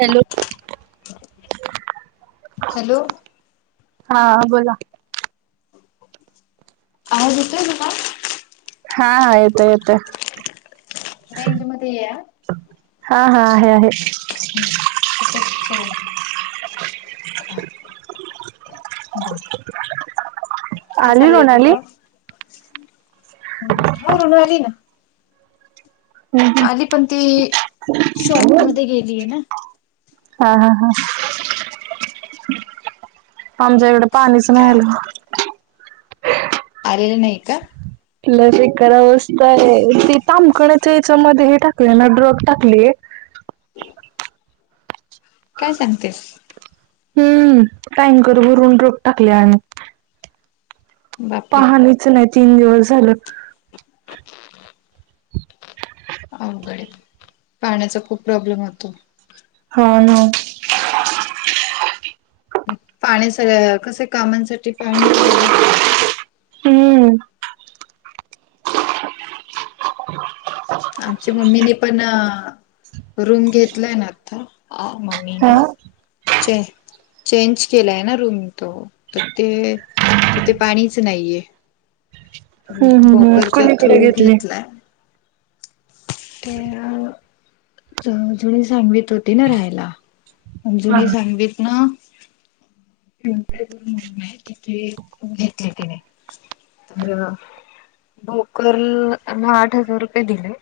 Hello. Hello. हा बोला. आवाज येतोय काय? हा हा येतोय येतोय [unintelligible] हा हा आहे आहे. [unintelligible] बर काय आली चाललंय लोणाली तुझं? [unintelligible] आली पण ती शॉपमध्येध्ये गेलीय ना. हा हा हा. आमच्या हिकड पाणीच नाही काय आल. आलेल नाही का? [unintelligible] काय सांगतेस. [unintelligible] बापरे पाहणीच नाही तीन दिवस झालं. अवघड आहे पाण्याचा खूप प्रॉब्लेम होतो. हो ना. पाण्या सगळ कस कामांसाठी पाणी हवं ना. हम्म. [unintelligible] आमच्या मम्मीने पण रूम घेतलाय ना आता. हा हा मम्मीने चे चेंज केलाय ना रूम. त तर ते तिथे पाणीच नाहीये. हम् हम् हम बोकरच्या थ्रू कुणिकडे घेतलेय. घेतलाय ते जुनी सांगलीतत होती ना राहायला. हा जुनी सांगलीत न. म्हणून कि घेतले तिने. [unintelligible] तर भोकर ना आठ हजार रुपये दिले.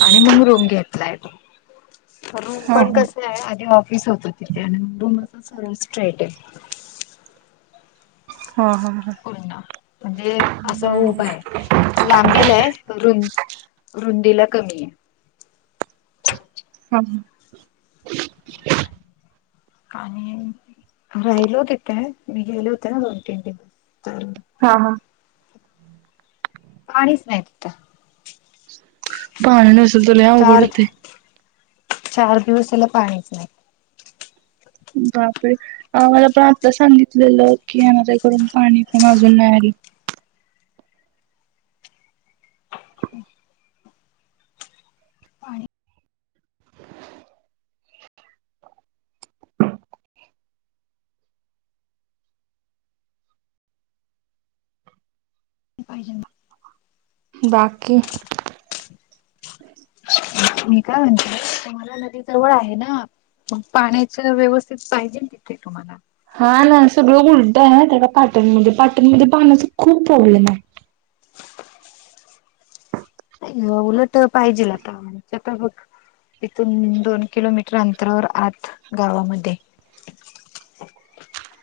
आणि मग रूम घेतलाय तो. रूम हा पण हा कसे आहे आधी ऑफिस होत तिथे आणि रूम अस सर्व स्ट्रेट आहे. हा हा ह. म्हणजे असं उभ आहे लांबीला आहे. रुंदीला कमी आहे. हां. [unintelligible] आणि राहिलो तिथे मी गेले होते ना दोन तीन दिवस तर. हा हा. पाणीच नाही तिथ. पाणी नसल तर लई अवघड होते. चार दिवस झाला पाणीच नाही. बापरे आम्हाला पण आत्ता सांगितलेलं की येणार करून पाणी पण अजून नाहील. पाणी पाहिज. [unintelligible] बाकी. मी काय म्हणते तुम्हाला नदी जवळ आहे ना. पाण्याच व्यवस्थित पाहिजे तिथे तुम्हाला. हा ना सगळं उलटं आहे ना त्या पाटणमध्ये पाटणमध्ये पाण्याचा खूप प्रॉब्लेम आहे. उलट पाहिजेल आता बघ. तिथून दोन किलोमीटर अंतरावर आत गावामध्ये.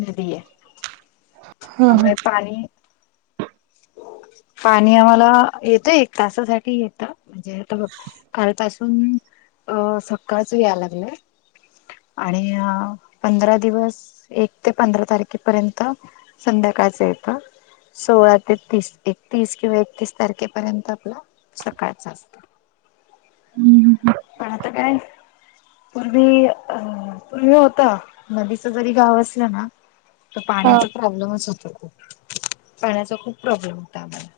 नदी आहे. हा हा. त्यामुळे पाणी. पाणी आम्हाला येतं एक तासासाठी येतं. म्हणजे आता बघ कालपासून अ सकाळच यायला लागलंय. आणि पंधरा दिवस एक ते पंधरा तारखेपर्यंत. संध्याकाळचं येत सोळा तेतीस एकतीस किंवा एकतीस तारखेपर्यंत आपला सकाळचा असतो. पण आता काय. पूर्वी पूर्वी होत नदीच जरी गाव असलं ना. तर हा पाण्याचा प्रॉब्लेमच होत पाण्याचा खूप प्रॉब्लेम होता आम्हाला.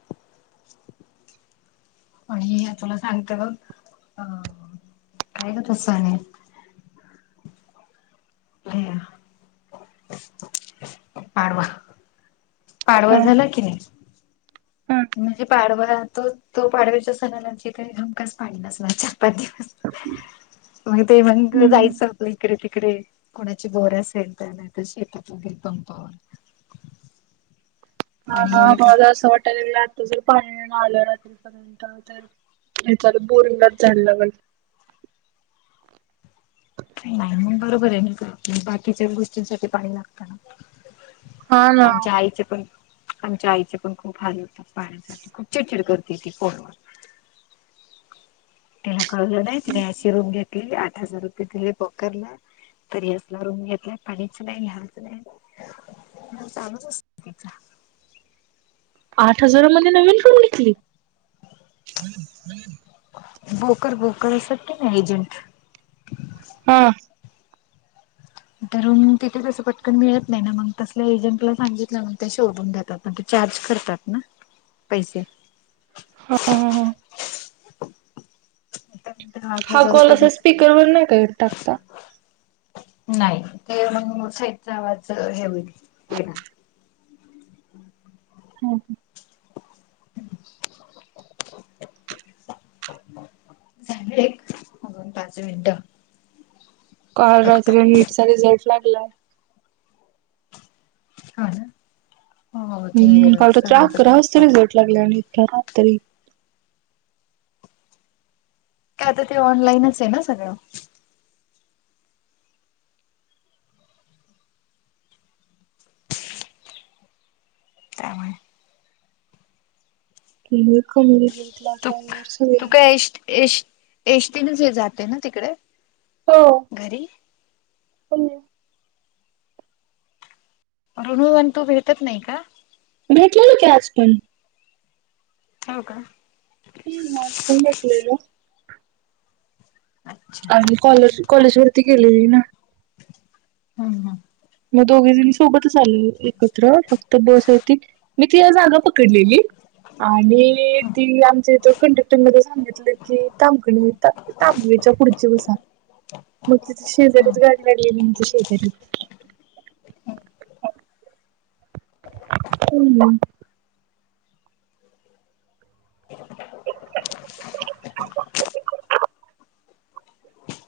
आणि तुला सांगत बग अ काय ग त सण. अ पाडवा. [unintelligible] पाडवा हा झालं की नाही. हा म्हणजे पाडवा तो. तो पाडवेच्या सणाला ची तरी धमकाच पाडलास ना चार पाच दिवस. मग ते मग जायचं. आप इकडे तिकडे कोणाची बोर असेल त्या नाही तर शेताते पंपावर. ह ना आणि मला अस वाटालय आता. जर पाणी आलं रात्रीपर्यंत तर हेचालं बोरिंगात झालं. नाही मग बरोबर आहे मग बाकीच्या गोष्टींसाठी पाणी लागत ना. हा ना आमच्या आईचे पण आमच्या आईचे पण खूप हाल होत. पाण्यासाठी खूप चिडचिड करते ती फोनवर. तिला कळलं नाही तिने अशी रूम घेतली आठ हजार रुपय. तिले पकरला तरी असला रूम घेतलाय पाणीच नाही घ्यायचं नाही. चालूच असते तिचा. आठ हजारामध्ये नवीन रूम निघली. बोकर बोकरसाठी ना एजंट हा तर तिथे तसं पटकन मिळत नाही ना मग तसल्या एजंटला सांगितलं मग ते शोधून देतात पण ते चार्ज करतात होय ना पैसे हा ह त्यानंतर आठ हा हजार कॉल रुपये असा घेतले स्पीकर वर नाही का येत टाकता नाही ते मग मोसाईचा आवाज हे होईल येणार हा [unintelligible] झालयं आजून पाच मिनिटं काल फक्त रात्री नीटचा रिझल्ट लागला हा ना हो तेर सरांच पण एक पाडलय लागल्याव आणि इतका रात तरी प्यात ते आता ते ऑनलाईनच आहे ना सगळं त्यामुळे [unintelligible] तु काय एश एश एष्टीनच हे जाते ना तिकडे हो घरी ऋणू आणि तू भेटत नाही का भेटलेला की आज पण हो का ह आजपण भेटलेल अच्छा आज मी कॉलेज कॉलेज वरती गेलेली ना हम् हम मग दोघे जण सोबतच आले एकत्र फक्त बस येतील मी तिजा जागा पकडलेली आणि ती आमच्या इथ कंडक्टर पण सांगितलं की थामखणी येतात तांबवेच्या पुढची बसा मग ति हम्म. शेजारीच गाडी आलेली मग शेजारी [unintelligible] हम्म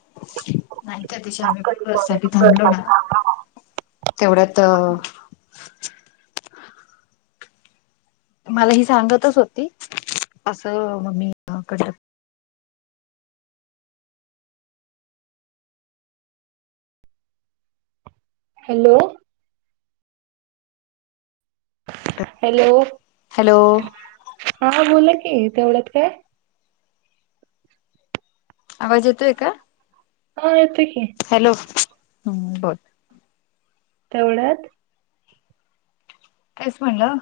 [unintelligible] नाही तर तिच्या आम्ही पण बससाठी थांबलो ना तेवढ्यात मला ही सांगतच होती असं मम्मी काय तर हॅलो हॅलो हॅलो हा बोला कि तेवढत काय आवाज येतोय का हो येतो की हॅलो हम् बर तेवढ्यात तेच म्हणलं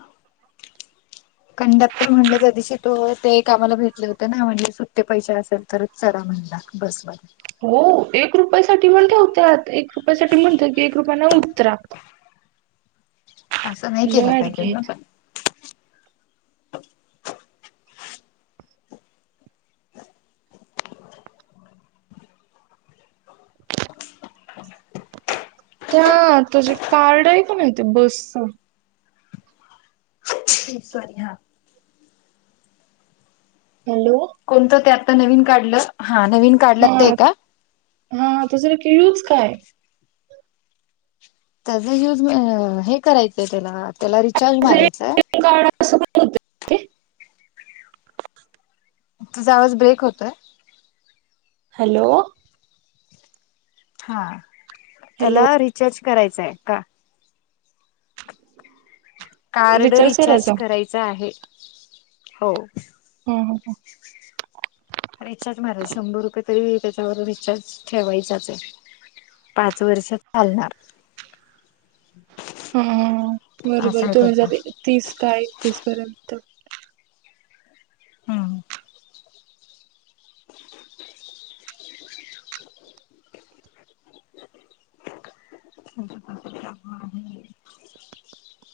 कंडक्टर म्हणलं त्या दिवशीशी तू ते कामला भेटले होते ना म्हणले सुट्टे पैसे असेल तरच चढा म्हणला बस मध्ये हो एक रुपयासाठी पण ठेवत्यात एक रुपयासाठी म्हणतेत की एक रुपया ना उतरा असं नाही लय केलं अडगी पाहिजेल ना आहेत पण आत्या तुझं कार्ड आहे का नाही ते बसच पण सॉरी हा हॅलो कोणतं ते आता नवीन काढलं हा नवीन काढलं हा ते का? हा तु जरा क्वीज काय? त्याजा युज हे करायचंय त्याला त्याला रिचार्ज मारायचंय. हे कार्ड असं का होत ते तुझा आवाज ब्रेक होतोय. हॅलो. हा हॅलो त्याला रिचार्ज करायचंय का? कार्ड रिचार्ज करायच आहे हो. हम्म हम्म हम्म. रिचार्ज मारायचा शंभर रुपये तरी त्याच्यावर रिचार्ज ठेवायचाच आहे. पाच वर्ष चालणार. हम्म असं बरोबर आहे दोन हजार त्याच तीस का एकतीस पर्यंत हम्म हा.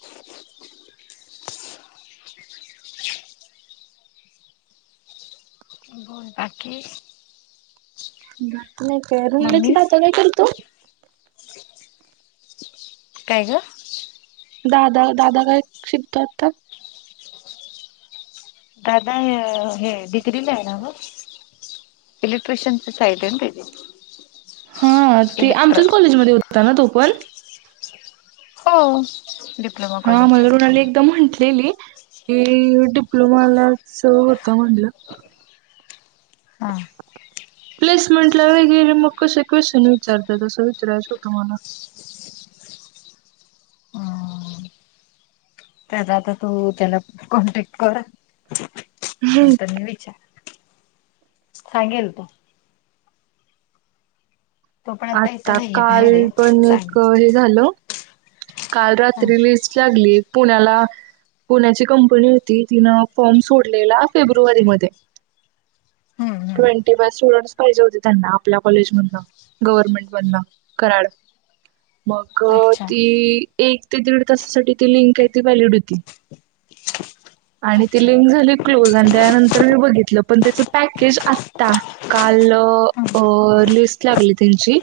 बोल बाकी बात नाही करून मम्मी आता काय करीतो. काय गं. दादा दादा काय शिकतोय आता दादा हे डिग्रीला आहे ना मग इलेक्ट्रिशनचं साईट आहे ना त्याजी हा ते आमच्याच कॉलेजमध्ये होता ना तो पण हो. डिप्लोमा हा कॉलेज मला मृणाली एकदा म्हटलेली. की डिप्लोमालाच होत म्हटलं. हा प्लेसमेंट ला वगैरे मग कसे क्वेश्चन विचारतात असं विचारायचं होतं मला हम्म त्याचा आता तू त्याला कॉन्टॅक्ट कर. नंतर मी विचार सांगेल तो तो पण आता इथं नाहीये बाहेर आहे सांग. झाल काल रात्री लिस्ट लागलीय पुण्याला पुण्याची कंपनी होती तिनं फॉर्म सोडलेला फेब्रुवारीमध्ये हम्म हम्म ट्वेंटी बाय स्टुडंट्स पाहिजे होते त्यांना आपल्या कॉलेजमधनं गव्हर्नमेंटमधन कराड. [inaudible] मग अच्छा ती एक ते दीड तासासाठी ती लिंक आहे ती व्हॅलिड होती. आणि ती अच्छा लिंक झाली क्लोज आणि त्यानंतर मी बघितलं पण त्याचं पॅकेज आत्ता काल अ हम्म लिस्ट लागली त्यांची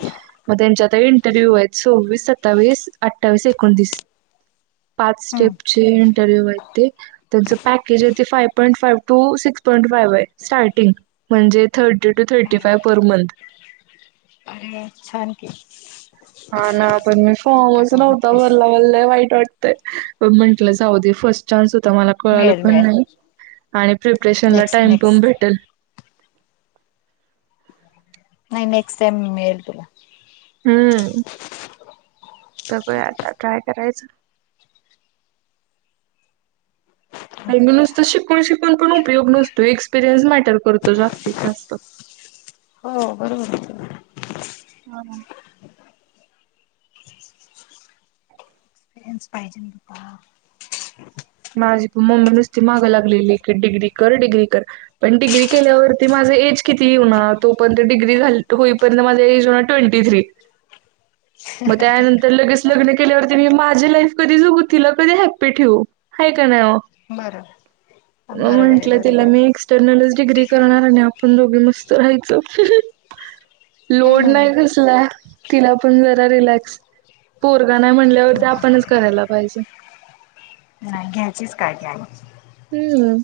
मग त्यांच्या आता इंटरव्ह्यू आहेत सव्वीस, सत्तावीस, अठ्ठावीस, एकोणतीस पाच हम्म स्टेपचे इंटरव्ह्यू आहेत ते त्यांचं पॅकेज आहे ते five point five to six point five आहे स्टार्टिंग म्हणजे thirty to thirty five per month अरे छान की हा ना पण मी थर्टी फॉर्मच टू नव्हता बत्तीस भरला मला लय वाईट वाट. म्हंटलं जाऊ दे फर्स्ट चान्स होता मला कळालं मिळेल पण मिळेल नाही आणि प्रिपरेशन ला नेक्स्ट टाइम पण नेक्स्ट भेटेल. नाही नेक्स्टटाईम मिळेल तुला हम्म सगळ आता ट्राय करायचं. काही नुसतं शिकून शिकून पण उपयोग नसतो एक्सपिरियन्स मॅटर करतो जास्तीत जास्त हो. बरोबर हम्म. पेरेंट्स पाहिजे ना आता माझी मम्मी नुसती मागं लागलेली की डिग्री कर डिग्री कर. पण डिग्री केल्यावरती माझं एज किती हो ना तोपर्यंत डिग्री झाली होईपर्यंत माझा एज हो ट्वेंटी थ्री [inaudible] मग त्यानंतर लगेच लग्न केल्यावरती मी माझी लाईफ कधी जागू तिला कधी हॅप्पी ठेवू हाय कनी ओ बरोबर बरोबर आहे बरोबर आहे जर्नलच डिग्री करणार आणि आपण दोघे मस्त राहायचं लोड हम्म नाही कसला तिला पण जरा रिलॅक्स पोरगा नाही म्हणल्यावरती आपणच करायला पाहिजे नाही घ्यायचीच काय घ्या हम्